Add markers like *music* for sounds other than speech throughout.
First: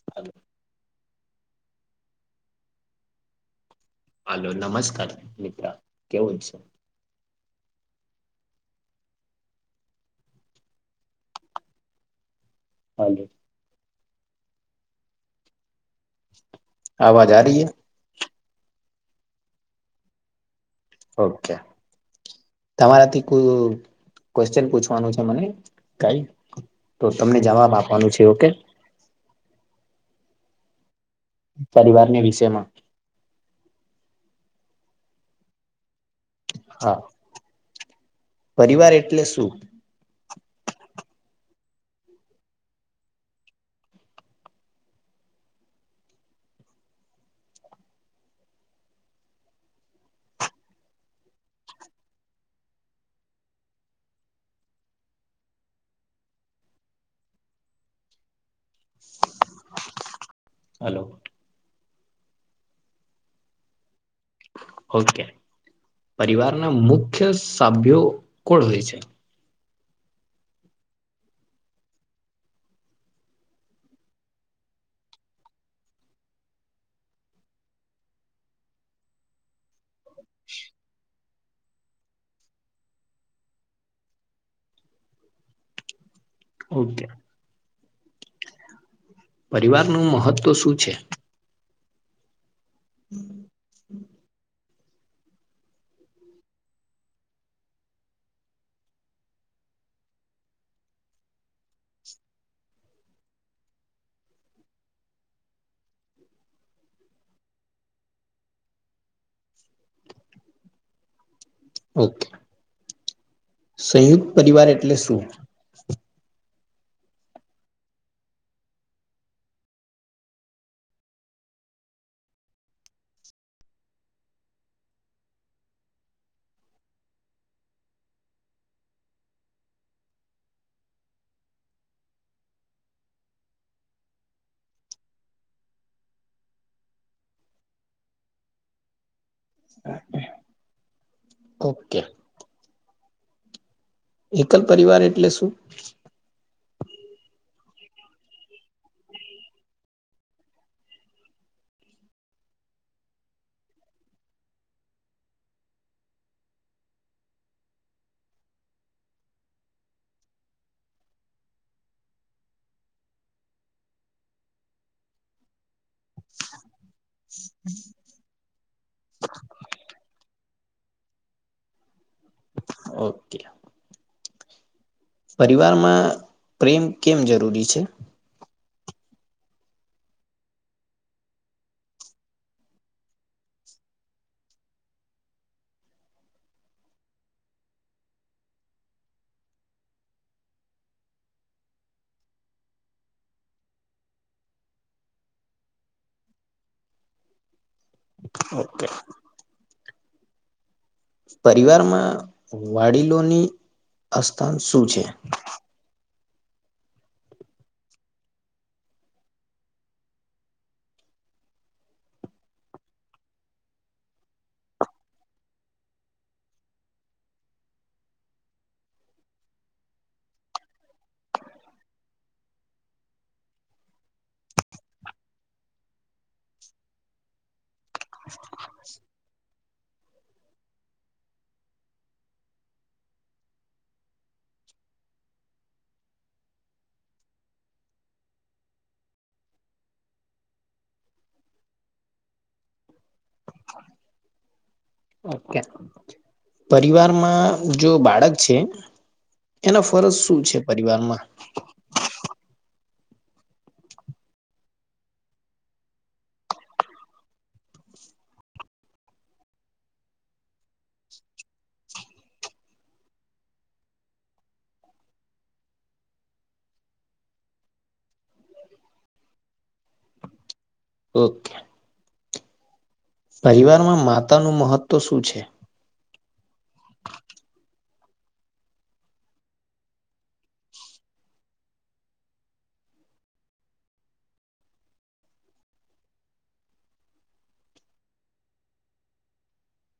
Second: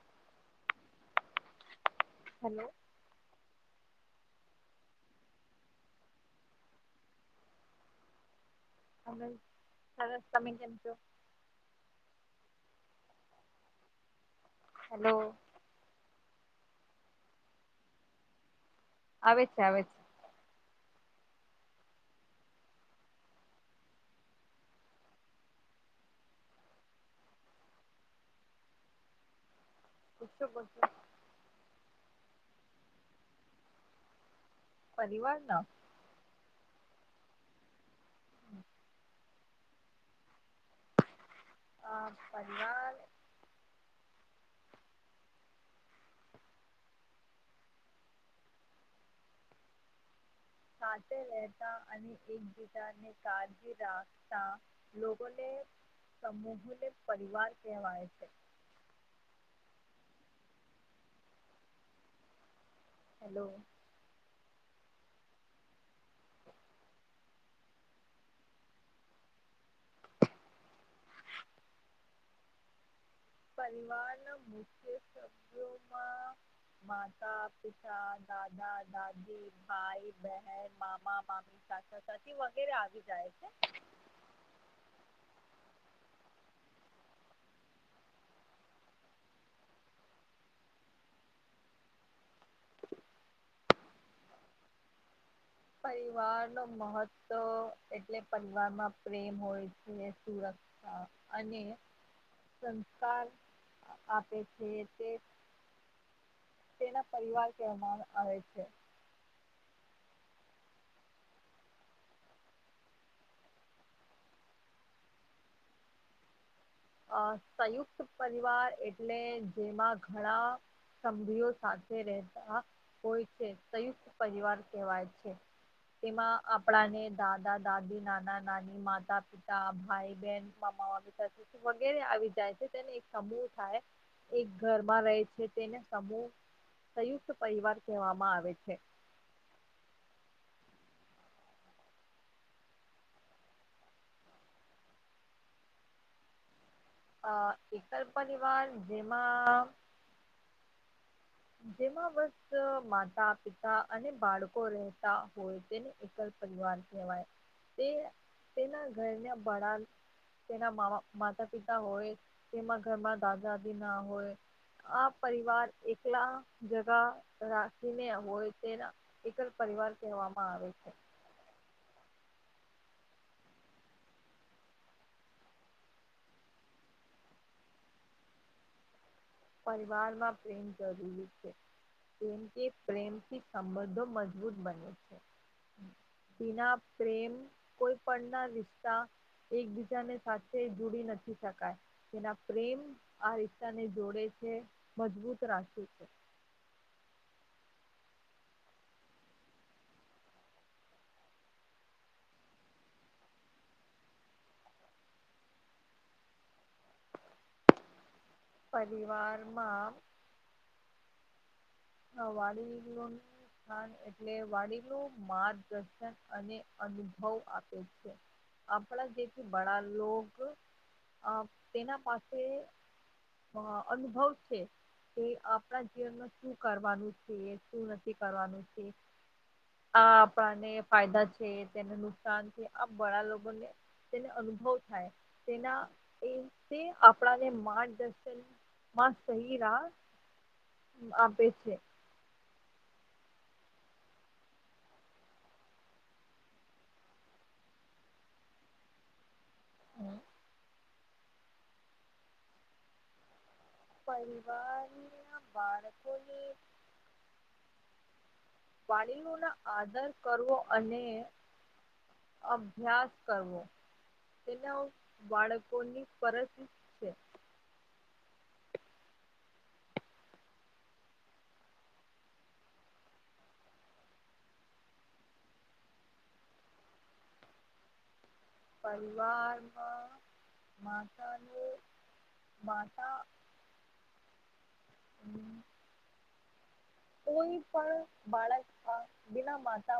*inaudible* Hello hello નમસ્કાર મિત્ર, કેવું છે? હલો સરસ તમે કેમ છો? Hello hello. આવાજ આ રિ હે આવે છે આવે છે. ઓકે. તમારાથી કોઈ ક્વેશ્ચન પૂછવાનું છે મને કઈ તો તમને જવાબ આપવાનું છે ઓકે *unintelligible* પરિવાર ની વિષયમાં પરિવાર ના હા પરિવાર એટલે શું? હ પરિવાલ સાથે રેતા અને એકબીજા ને કાળજી રાખતા લોકોને સમૂહ ને પરિવાર કહેવાય છે. હલો. હેલો ઓકે પરિવાર ના મુખ્ય સભ્યો કોણ હોય છે. *inaudible* પરિવારના મુખ્ય સભ્યો માં માતા પિતા દાદા દાદી ભાઈ બહેન મામા મામી ચાચા ચાચી વગેરે આવી જાય છે. ઓકે. પરિવાર નું મહત્વ શું છે? હમ્મ હમ્મ. પરિવાર નું મહત્વ એટલે પરિવારમાં પ્રેમ હોય છે સુરત અને સંસ્કાર આ આપે છે તે તેના પરિવાર કહેવામાં આ આવે છે. ઓકે સંયુક્ત પરિવાર એટલે શું? અ સંયુક્ત પરિવાર એટલે જેમાં ઘણા સભ્યો સાથે રહેતા હોય છે, સંયુક્ત પરિવાર કહેવાય છે. એમાં આપણા ને દાદા દાદી નાના નાની માતા પિ તા ભાઈ બેન મામા મામી વગેરે આવી જાય છે તેને એક સમૂહ થાય એક ઘરમાં રહે છે તેને સમૂહ સંયુક્ત પરિવાર કહેવામાં આવે છે. *inaudible* ઓકે. એકલ પરિવાર એટલે શું? અ એકલ પરીવાર જેમાં જેમાં વસ્ત માતા પિતા અને બાળકો રહેતા હોય તેને એકલ પરિવાર કહેવાય તે તેના ઘરના બડા તેના મામાં માતા પિતા હોય તેમાં ઘરમાં દાદા દદી ના હોય આ પરિવાર એકલા જગા રાખીને હોય તેના એક જ પરિવાર કહેવામાં આવે છે ઓકે પરિવારમાં પ્રેમ કેમ જરૂરી છે પરિવારમાં પ્રેમ જરૂરી છે કેમ કે પ્રેમથી સંબંધો મજબૂત બને છે વિના પ્રેમ કોઈ પણ ના રિશ્તા એકબીજાને સાથે જોડી નથી શકાય તેના પ્રેમ આ રિસ્તાને જોડે છે મજબૂત રાખે છે ઓકે પરિવારમાં વડીલોની અસ્થાન શું છે પરીવારમાં હા વડીલો ની એટલે વડીલો નું માર્ગદર્શન અને અનુભવ આપે છે આપણા જેથી બડા લોગ આ તેના પાસે અ અનુભવ છે કે આપણા જીવનમાં શું કરવાનું છે શું નથી કરવાનું છે આ આપણાને ફાયદા છે તેને નુકસાન છે આ બળા લોકોને તેને અનુભવ થાય તેના એ આપણાને માર્ગદર્શન માસ્ત હીરા આપે છે ઓકે પરિવારમાં જો બાળક છે એના ફરજ શું છે પરિવારમાં પરિવારના બાળકોને વડીલો ના આદર કરવો અને અભ્યાસ કરવો તેના બાળકોની ફરજ છે ઓકે પરિવારમાં માતાનું મહત્વ શું છે પરિવારમાં માતાને માતા હમ કોઈ પણ બાળકમાં બીના માતા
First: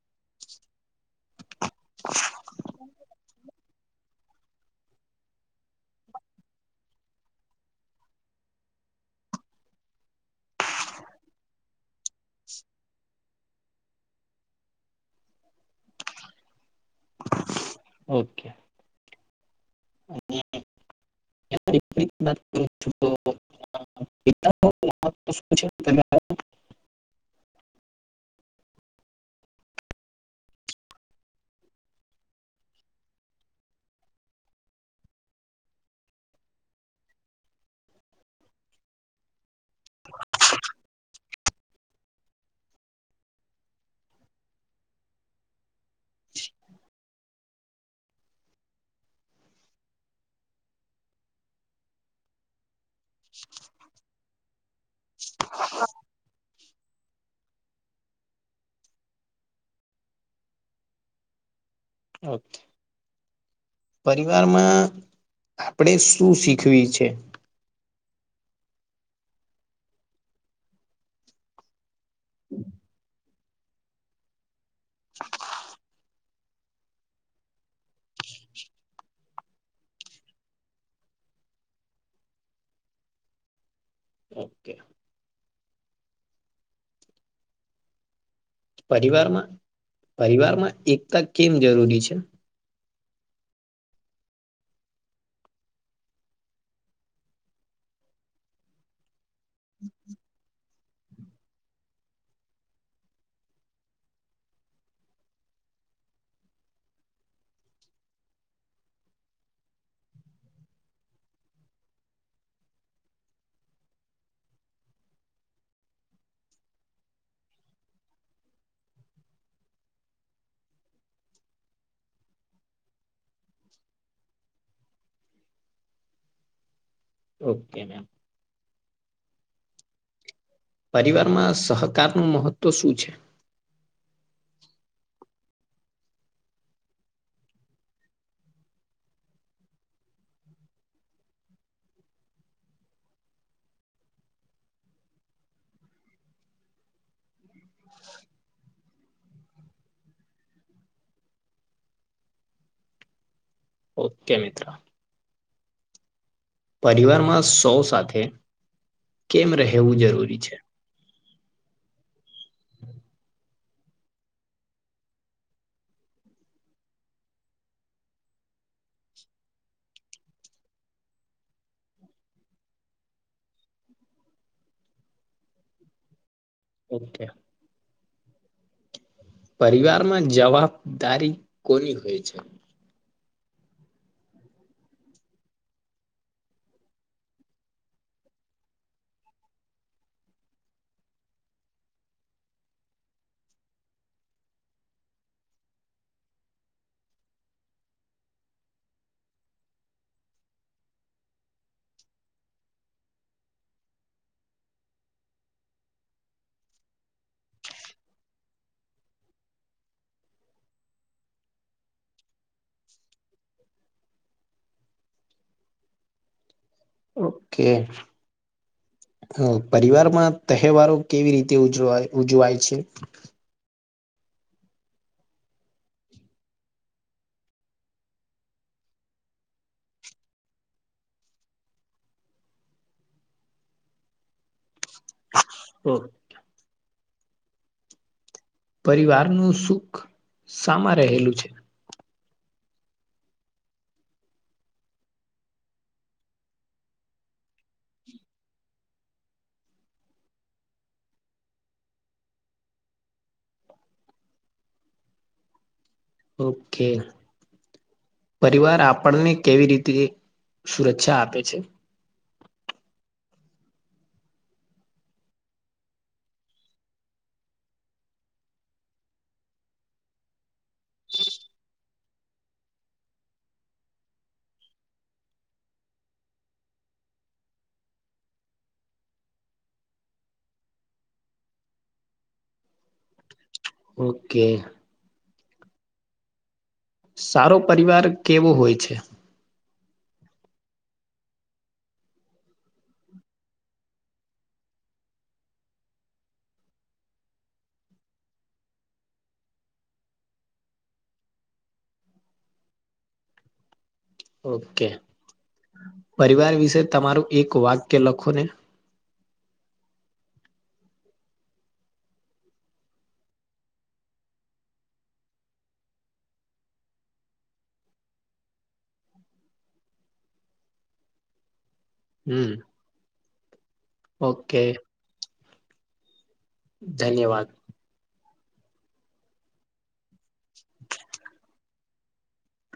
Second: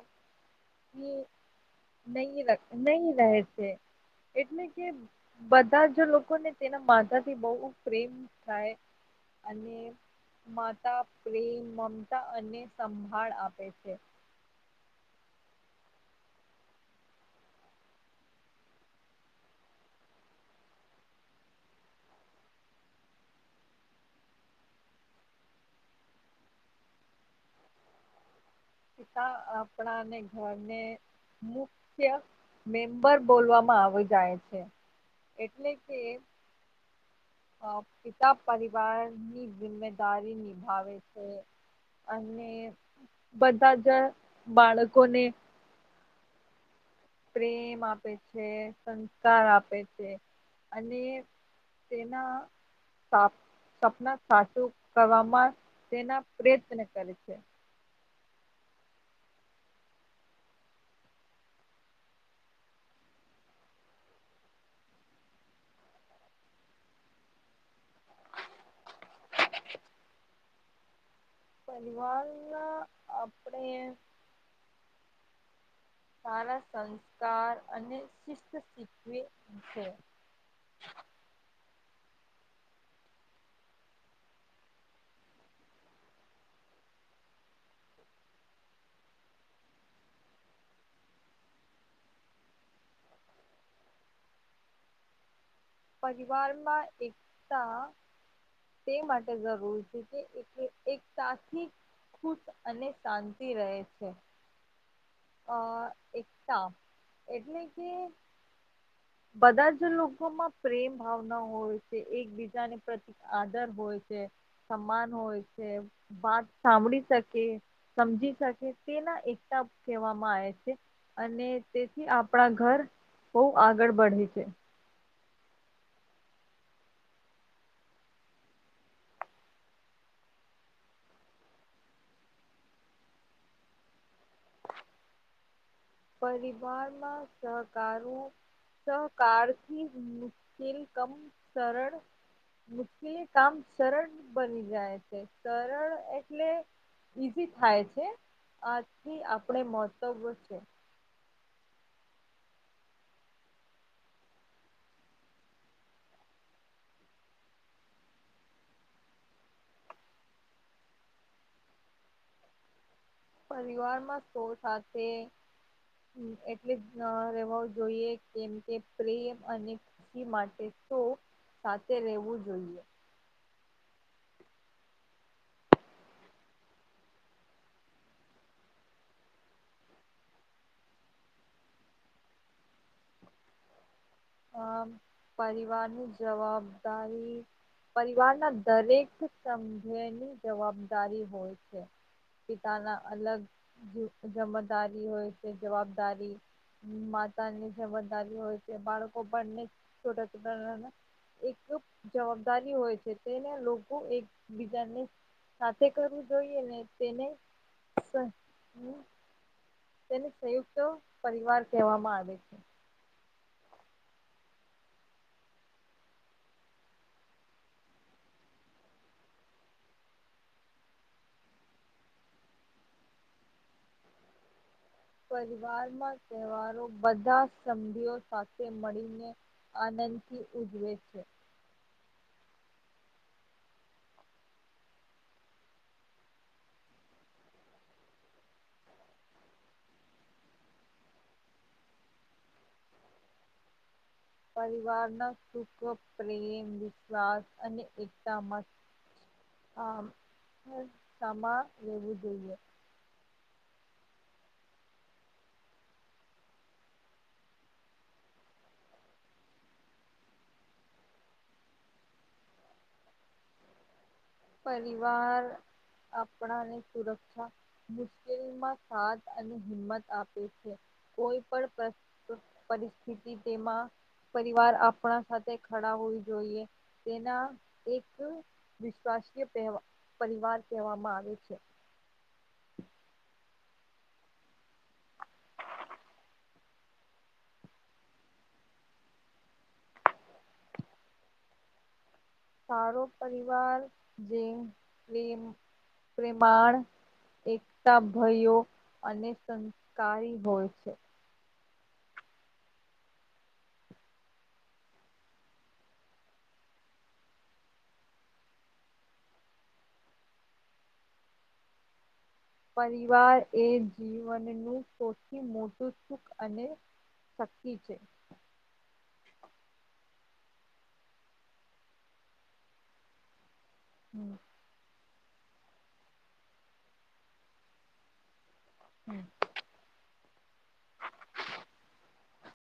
ની નહી નહી રહે છે એટલે કે બધા જ લોકોને તેના માતાથી બહુ પ્રેમ થાય અને માતા પ્રેમ મમતા અને સંભાળ આપે છે ઓકે એ *unintelligible* એલા તો તો પછી પિતા આપણાને ઘરને મુખ્ય મેમ્બર બોલવામાં આવી જાય છે એટલે કે અ પિતા પરિવાર ની જિમ્મેદારી નિભાવે છે અને બધા જ બાળકોને પ્રેમ આપે છે સંસ્કાર આપે છે અને તેના સા સપના સાચું કરવામાં તેના પ્રયત્ન કરે છે ઓકે પરિવારમાં આપણેે શું શીખવી છે પરિવાર ના આપણે *unintelligible* સારા સંસ્કાર અને શિસ્ત શીખવે છે. ઓકે પરિવારમાં પરિવારમાં એકતા કેમ જરૂરી છે. પરિવારમાં એકતા તે માટે જરૂરી છે કે એક સાથી ખુશ અને શાંતિ રહે છે. અ એકતા એટલે કે બધા જ લોકોમાં પ્રેમ ભાવના હોય છે એકબીજાને પ્રિક આદર હોય છે સમાન હોય છે. વાત સાંભળી શકે સમજી શકે તેના એકતા કહેવામાં આવે છે. અને તેથી આપણા ઘર બહ આગળ બે છે. ઓકે મેમ પરિવારમાં સહકાર નું મહત્વ શું છે? પરિવારમાં સહકારો સહકાર થી મુશ્કેલ કમ સરળ મુશ્કેલી કામ સરળ બની જાય છે સરળ એટલે ઈઝી થાય છે આથી આપણે મહત્વ છે. ઓકે મિત્ર પરિવારમાં સૌ સાથે કેમ રહેવું જરૂરી છે? પરિવારમાં સૌ સાથે એટલે જ રહેેવા જોઈએ કેમ કે પ્રેમ અને માટે તો સાથે રહેવું જોઈએ ઓકે પરિવારમાં જવાબદારી કોની હોય છે? અ પરિવારની જવાબદારી પરિવારના દરેક સંઘેની જવાબદારી હોય છે. પિતાના અલગ જમદારી હોય તે જવાબદારી માતાની જજદારી હોય છે બાળકો પણને છોટા છોટ એક તો જવાબદારી હોય છે તેને લોકો એકબીજાને સાથે કરવું જોઈએ ને તેને તેને સંયુક્ત પરિવાર કહેવામાં આવે છે ઓકે હ, પરિવારમાં તહેવારો કેવી રીતે ઉજ ઉજવાય છે પરિવારમાં તહેવારો બધા સંભીઓ સાથે મળીને આનંદથી ઉજવે છે હમ પરિવાર નું સુખ સામા રહેલું છે પરિવારના સુખ, પ્રેમ, વિશ્વાસ અને એકતા મત આમ હેલ્થ આમા રહેેવું જોઈએ ઓકે પરિવાર આપણને કેવી રીતે સુરક્ષા આપે છે પરિવાર આપણાને સુરક્ષા મુશ્કેલીમાં સાથ અને હિંમત આપે છે, કોઈ પણ પ્રશ્ન પરિસ્થિતિ તેમાં પરિવાર આપણા સાથે ખડા હોવી જોઈએ તેના એક રાષ્ટ્રીયતહેવા પરિવાર કહેવામાં આવે છે ઓકે *unintelligible* સારો પરિવાર કેવો હોય છે? સારો પરિવાર જેમ, પ્રેમ, પ્રેમાણ એકતા ભયો અને સંસ્કારી હોય છે. ઓકે પરિવાર વિશે તમારું એક વાક્ય લખો ને. પરિવાર એ જીવનનું સૌથી મોટું સુખ અને શક્તિ છે. હમ્મ હમ ઓકે. ધન્યવાદ. હમ્મ. *inaudible*